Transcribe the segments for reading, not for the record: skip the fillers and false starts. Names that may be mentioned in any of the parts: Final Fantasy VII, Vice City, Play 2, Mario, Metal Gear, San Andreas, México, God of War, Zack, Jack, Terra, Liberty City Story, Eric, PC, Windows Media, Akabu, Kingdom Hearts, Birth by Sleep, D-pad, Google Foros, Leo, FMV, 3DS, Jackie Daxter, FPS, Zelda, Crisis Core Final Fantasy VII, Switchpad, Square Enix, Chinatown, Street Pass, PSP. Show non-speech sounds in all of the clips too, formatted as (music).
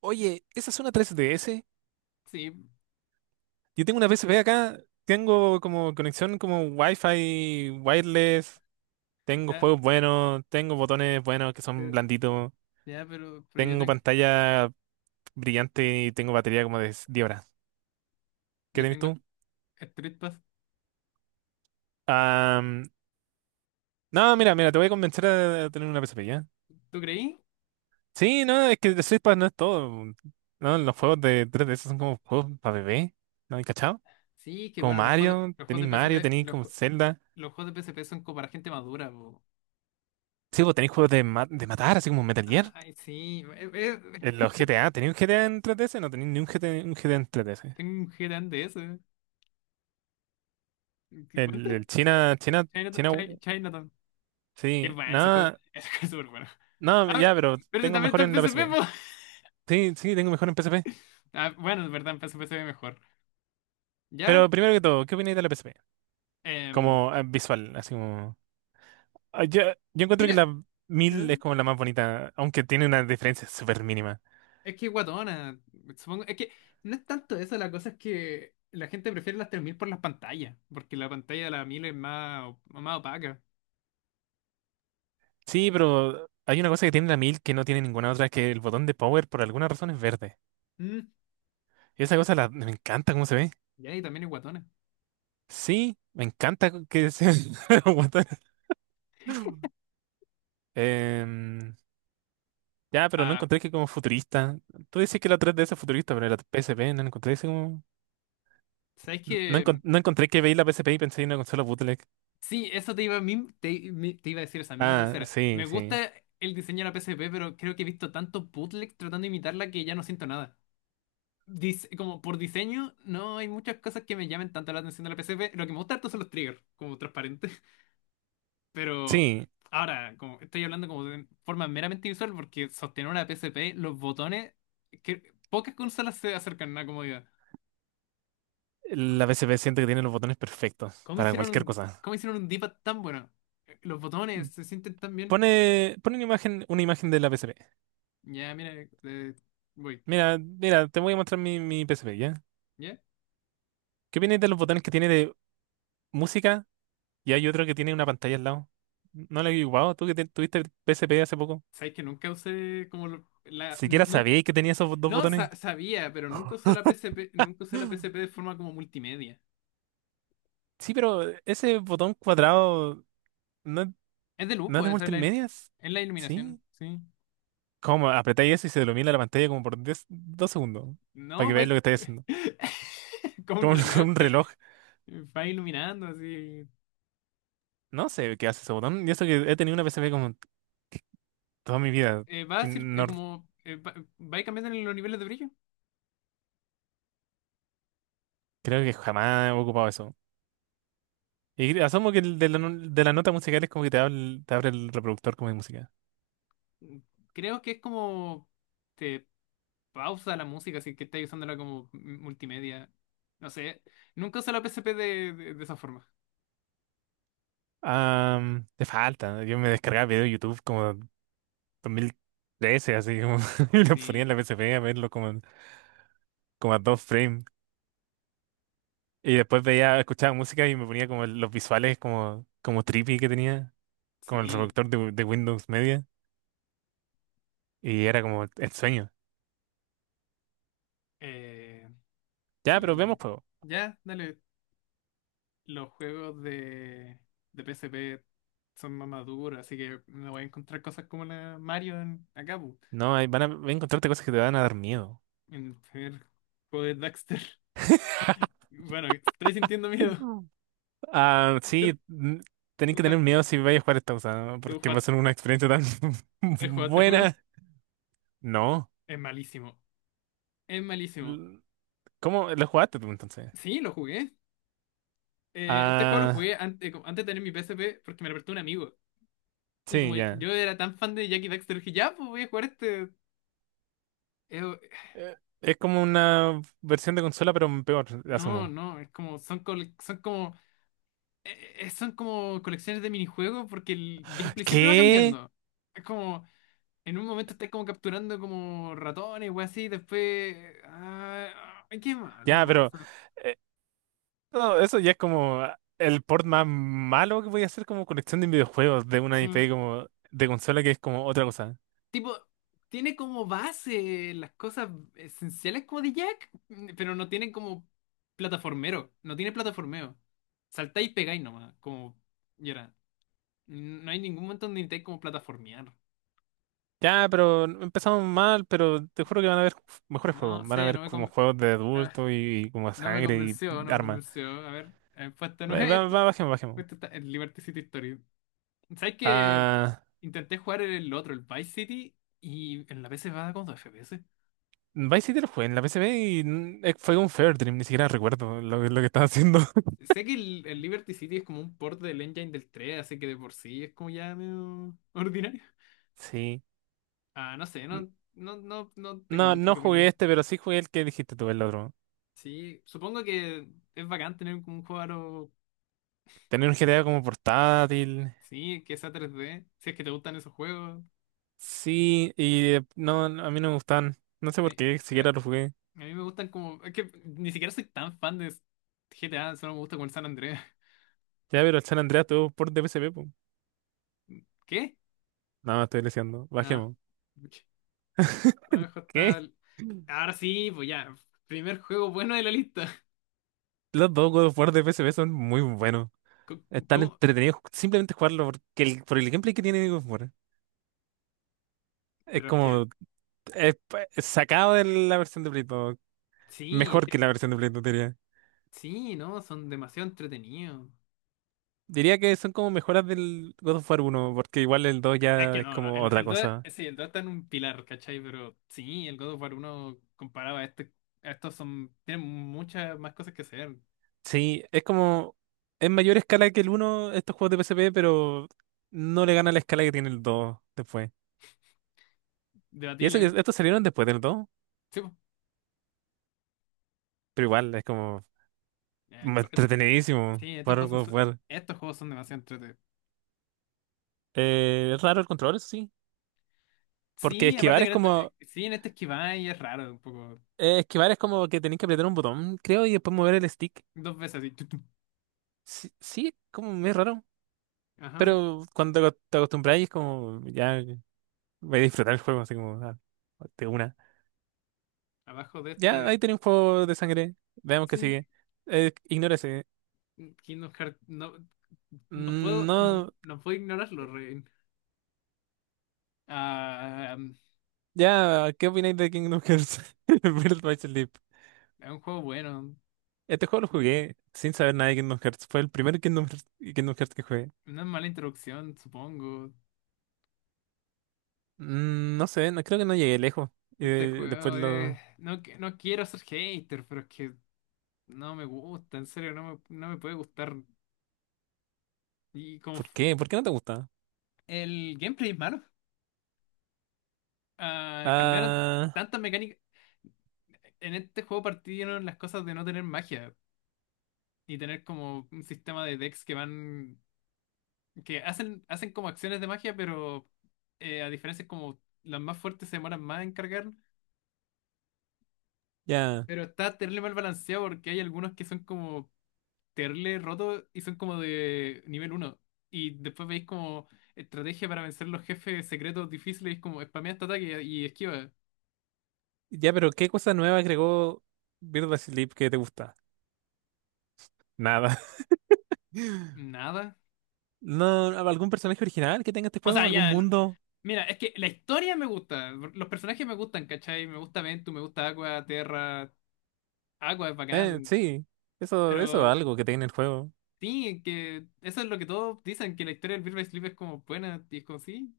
Oye, ¿esa es una 3DS? Sí, Yo tengo una PSP acá, tengo como conexión como Wi-Fi, wireless, tengo ya, juegos buenos, tengo botones buenos que son pero, blanditos, ya, tengo pantalla brillante y tengo batería como de 10 horas. ¿Qué yo tenés tengo tú? Street Pass. Am, no, mira, mira, te voy a convencer a tener una PSP, ¿ya? ¿Tú creí? Sí, no, es que el Switchpad no es todo. No, los juegos de 3DS son como juegos para bebé, ¿no? ¿Hay cachado? Sí, que Como bueno, los juegos de Mario, PSP, tenéis los, como ju- Zelda. los juegos de PSP son como para gente madura, po. Sí, vos tenéis juegos de, de matar, así como Metal Gear. Ay, sí, En los GTA, ¿tenéis un GTA en 3DS? No tenéis ni un GTA, un GTA en 3DS. tengo un GTAN de eso. ¿Qué cuenta? El China, China, China, Chinatown. Qué sí, bueno ese juego. nada, (laughs) Ese juego es súper bueno. nada, Ah, ya, pero pero ese tengo también está mejor en en la PSP, PSP. po. Sí, sí, tengo mejor en PSP. Ah, bueno, es verdad, en PSP se ve mejor. Ya, Pero primero que todo, ¿qué opináis de la PSP? em, Como visual, así como. Ah, yo encuentro que mira. la ¿Eh? 1000 es como la más bonita, aunque tiene una diferencia súper mínima. Es que guatona, supongo, es que no es tanto eso. La cosa es que la gente prefiere las 3000 por las pantallas, porque la pantalla de la 1000 es más opaca. Sí, pero hay una cosa que tiene la mil que no tiene ninguna otra, es que el botón de power por alguna razón es verde. Mm, Y esa cosa me encanta cómo se ve. ya, y también es guatona. Sí, me encanta que sea (laughs) guatón. Em, ya, pero no Ah, encontré que como futurista. Tú dices que la 3DS es futurista, pero la PSP no encontré ese como. ¿sabes No, qué? No encontré que veí la PSP y pensé en una consola bootleg. Sí, eso te iba a decir esa misma Ah, lecera. sí, Me sí. gusta el diseño de la PSP, pero creo que he visto tanto bootleg tratando de imitarla que ya no siento nada. Como por diseño, no hay muchas cosas que me llamen tanto la atención de la PSP. Lo que me gusta harto son los triggers, como transparentes. Pero Sí, ahora, como estoy hablando como de forma meramente visual, porque sostener una P S P, los botones, que pocas consolas se acercan a una comodidad. C- la PSP siento que tiene los botones perfectos para cualquier cosa. cómo hicieron un D-pad tan bueno? Los botones se sienten tan bien. Pone una imagen de la PSP. Ya, mira, eh, voy. Mira, mira, te voy a mostrar mi PSP, ¿ya? ¿Ya? ¿Qué opinas de los botones que tiene de música? Y hay otro que tiene una pantalla al lado. ¿No lo he ocupado? ¿Tú que tuviste PSP hace poco? ¿Sabes que nunca usé como ¿Siquiera sabíais que tenía esos dos No, botones? Sabía, pero nunca usé (gasps) la P S P nunca usé la P S P de forma como multimedia. Sí, pero ese botón cuadrado no, Es de luz, no es de pues, esa es la, il- multimedias. es la iluminación, ¿Sí? sí. ¿Cómo? Apretáis eso y se ilumina la pantalla como por 10 dos segundos. Para No, que va veáis lo que estáis haciendo. (laughs) como un Como (laughs) reloj. un, eh, reloj. va iluminando así. No sé qué hace ese botón. Y eso que he tenido una PSP como toda mi vida. Va Y a ser no como. Va cambiando en los niveles de brillo. creo que jamás he ocupado eso. Y asumo que el de la, de la nota musical es como que te abre, te abre el reproductor como de música. Creo que es como. Te pausa la música, así que estás usándola como multimedia. No sé. Nunca usé la P PSP de esa forma. Te falta. Yo me descargaba video de YouTube como 2013, así como (laughs) y lo ponía en Sí, la PSP a verlo como, como a dos frames. Y después veía, escuchaba música y me ponía como los visuales como, trippy que tenía, como el sí. reproductor de Windows Media. Y era como el sueño. Eh, Ya, pero vemos sí. juego. Ya, dale. Los juegos de P S P son más maduros, así que me voy a encontrar cosas como la Mario en Akabu. No, ahí van a, encontrarte cosas que te van a dar miedo. En el primer juego de Daxter. Bueno, estoy sintiendo miedo. Mm. Ah, ¿Tú, sí, tenés tú que tener jue- miedo si vais a jugar esta cosa, ¿no? tú Porque va a jue- ser una experiencia tan has (laughs) jugado este juego? buena. No. Es malísimo. Es malísimo. ¿Cómo lo jugaste tú entonces? Sí, lo jugué. Este juego lo jugué Ah, antes de tener mi PSP porque me lo prestó un amigo. Y sí, como ya. yo era tan fan de Jackie Daxter, dije, ya, pues voy a jugar este. Eh, Eh, Es como una versión de consola, pero peor, no, asumo. no, es como, son, son como colecciones de minijuegos porque el gameplay siempre va ¿Qué? cambiando. Es como, en un momento estás como capturando como ratones o así, después... ay, qué malo, Ya, ¿no? O pero sea, eh, no, eso ya es como el port más malo que voy a hacer como colección de videojuegos de una sí. IP como de consola que es como otra cosa. Tipo, tiene como base las cosas esenciales como de Jack, pero no tiene como plataformero, no tiene plataformeo. Saltáis y pegáis nomás, como y ahora, No hay ningún momento donde intentáis como plataformear. Ya, pero empezamos mal, pero te juro que van a haber mejores No juegos. Van a sé, haber como juegos de ah, adulto y como no me sangre convenció, y no me armas. convenció. A ver, puesto Va, 9, (laughs) va, esto, va, bajemos, bajemos. puesto está el Liberty City Story. ¿Sabes que Ah, intenté jugar el otro, el Vice City, y en la PC va como 2 FPS? Vice City lo jugué en la PSP y fue un Fair Dream, ni siquiera recuerdo lo que estaba haciendo. (laughs) Sé que el Liberty City es como un port del engine del tres, así que de por sí es como ya medio (laughs) ordinario. Sí. Ah, no sé, N- no, no, no, no tengo No, mucho no que jugué opinar. este, pero sí jugué el que dijiste tú, el otro. Sí, supongo que es bacán tener como un juego aro, Tenía un GTA como portátil. sí, que sea 3D si es que te gustan esos juegos. Sí, y no, no, a mí no me gustaban. No sé por Eh, qué, A, siquiera a lo jugué. mí me gustan como, es que ni siquiera soy tan fan de GTA, solo me gusta con el San Andreas. (laughs) Ya, pero el San Andreas tuvo port de PSP, po. ¿Qué? No, estoy deseando. Ah, Bajemos. pucha. Abajo está... ¿Qué? Ahora sí, pues ya, primer juego bueno de la lista. (laughs) Los dos juegos of War de PSP son muy buenos. (laughs) Co- Están ¿Cómo? entretenidos simplemente jugarlo porque por el gameplay que tiene God of War. Es Pero es que... como es sacado de la versión de Play 2. Sí, Mejor que la versión de Play 2, diría. sí, ¿no? Son demasiado entretenidos. Diría que son como mejoras del God of War uno porque igual el 2 Es ya que es no, no, como el, otra el 2, cosa. sí, el 2 está en un pilar, ¿cachai? Pero sí, el God of War 1 comparado a estos tienen muchas más cosas que hacer, Sí, es como en mayor escala que el uno estos juegos de PSP, pero no le gana la escala que tiene el 2 después. Y eso que debatiblemente. estos salieron después del 2 Sí, po. pero igual es como Eh, esto- eh, entretenidísimo sí, estos jugar un juegos God of War. Son demasiado entretenidos. Es raro el control, eso sí, porque Sí, esquivar aparte que es como en este esquiváis es raro, un poco, que tenés que apretar un botón, creo, y después mover el stick. dos veces así, tu. Sí, sí, es como es raro. Ajá, Pero cuando te te acostumbras es como, ya voy a disfrutar el juego, así como, ah, de una. abajo de Ya, ahí este, tenés un juego de sangre, veamos qué sí. sigue. Ignora ese. Kingdom Hearts, no, no puedo, No, no puedo ignorarlo, Rein. Ah, ya, ¿qué opináis de Kingdom Hearts? (laughs) Birth by Sleep. es un juego bueno, Este juego lo jugué sin saber nada de Kingdom Hearts. Fue el primer Kingdom Hearts que jugué. una mala introducción, supongo. No sé, no, creo que no llegué lejos. Este Después juego es... lo... No, no quiero ser hater, pero es que no me gusta, en serio, no me puede gustar. Y como ¿Por fu- qué? ¿Por qué no te gusta? el gameplay es malo. Ah, cambiaron Ah, tantas mecánicas. En este juego partieron las cosas de no tener magia y tener como un sistema de decks que van... hacen como acciones de magia, pero a diferencia es como las más fuertes se demoran más en cargar. ya. Pero está terrible mal balanceado porque hay algunos que son como terrible rotos y son como de nivel uno. Y después veis como estrategia para vencer los jefes secretos difíciles, como spamea este ataque y esquiva. Ya, pero ¿qué cosa nueva agregó Birth by Sleep que te gusta? Nada. Nada. No, algún personaje original que tenga este O juego, sea, algún ya. Mundo. Mira, es que la historia me gusta. Los personajes me gustan, ¿cachai? Me gusta Ventu, me gusta Aqua, Terra. Aqua es bacán. Sí, eso es Pero algo que tiene el juego. sí, que eso es lo que todos dicen, que la historia del Birth by Sleep es como buena. Y es como sí.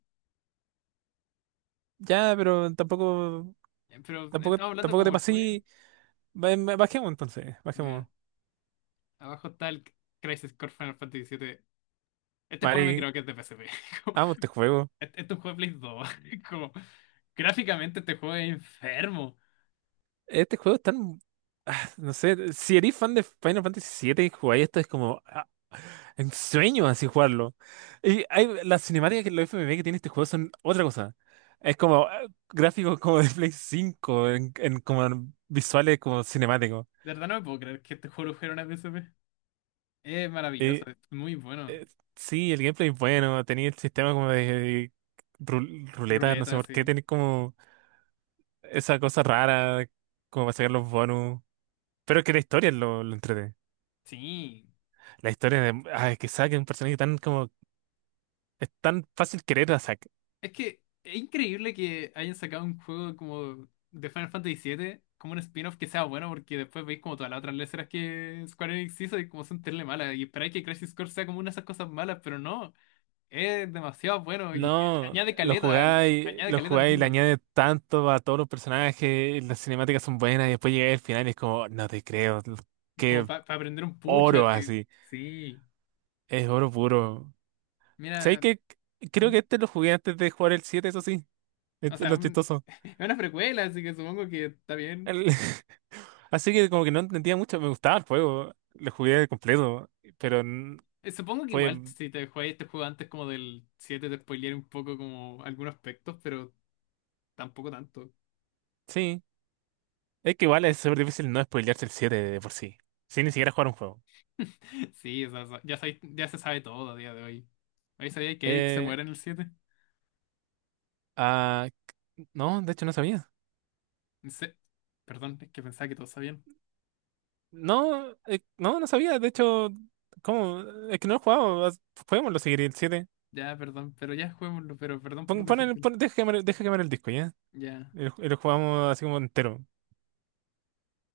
Ya, pero tampoco, Pero estamos hablando tampoco te como el juego. pasí. Bajemos entonces, Ya. bajemos. Abajo está el Crisis Core Final Fantasy VII. Este juego no me Mari, creo que es de PSP. (laughs) Como, amo este juego. este es un juego de Play 2. (laughs) Como, gráficamente este juego es enfermo. Este juego es tan, no sé, si eres fan de Final Fantasy VII y jugáis esto es como ah, un sueño así jugarlo. Y hay, las cinemáticas que los FMV que tiene este juego son otra cosa. Es como ah, gráficos como de Play 5 en como en visuales como cinemáticos. De verdad no me puedo creer que este juego lo fuera una PSP. Es maravilloso, es muy bueno. Sí, el gameplay es bueno, tenía el sistema como de ruleta, no sé Ruleta, por qué, sí. tenía como esa cosa rara, como para sacar los bonus. Pero es que la historia lo entretiene. Sí. La historia de ay, que Zack es un personaje tan como. Es tan fácil querer a Zack. Es que es increíble que hayan sacado un juego como de Final Fantasy VII, como un spin-off que sea bueno, porque después veis como todas las otras letras que Square Enix hizo y como son terrible malas. Y esperáis que Crisis Core sea como una de esas cosas malas, pero no. Es demasiado bueno y No, añade lo caleta al jugáis, le mundo. añade tanto a todos los personajes, las cinemáticas son buenas, y después llega el final y es como, "Oh, no te creo, Es como qué para aprender un pucha, oro así. así. Sí. Es oro puro. ¿Sabes Mira, que Creo que mm, este lo jugué antes de jugar el 7, eso sí. o Es sea, lo chistoso. (laughs) es una precuela, así que supongo que está bien. El- (laughs) Así que como que no entendía mucho. Me gustaba el juego. Lo jugué completo. Pero Supongo que fue... igual si te juegas este juego antes como del 7 te spoilearé un poco como algunos aspectos, pero tampoco tanto. Sí. Es que igual es súper difícil no spoilearse el 7 de por sí. Sin ni siquiera jugar un juego. (laughs) Sí, o sea, ya se sabe todo a día de hoy. ¿Ahí sabía que Eric se Eh, muere en el siete? ah, no, de hecho no sabía. En se- Perdón, es que pensaba que todos sabían. No, no, no sabía. De hecho, ¿cómo? Es que no lo he jugado. Juguémoslo seguir el siete. Ya, perdón, pero ya juguémoslo, pero perdón por decírtelo. Deja quemar, deja quemar el disco, ¿ya? Ya. Y lo jugamos así como entero.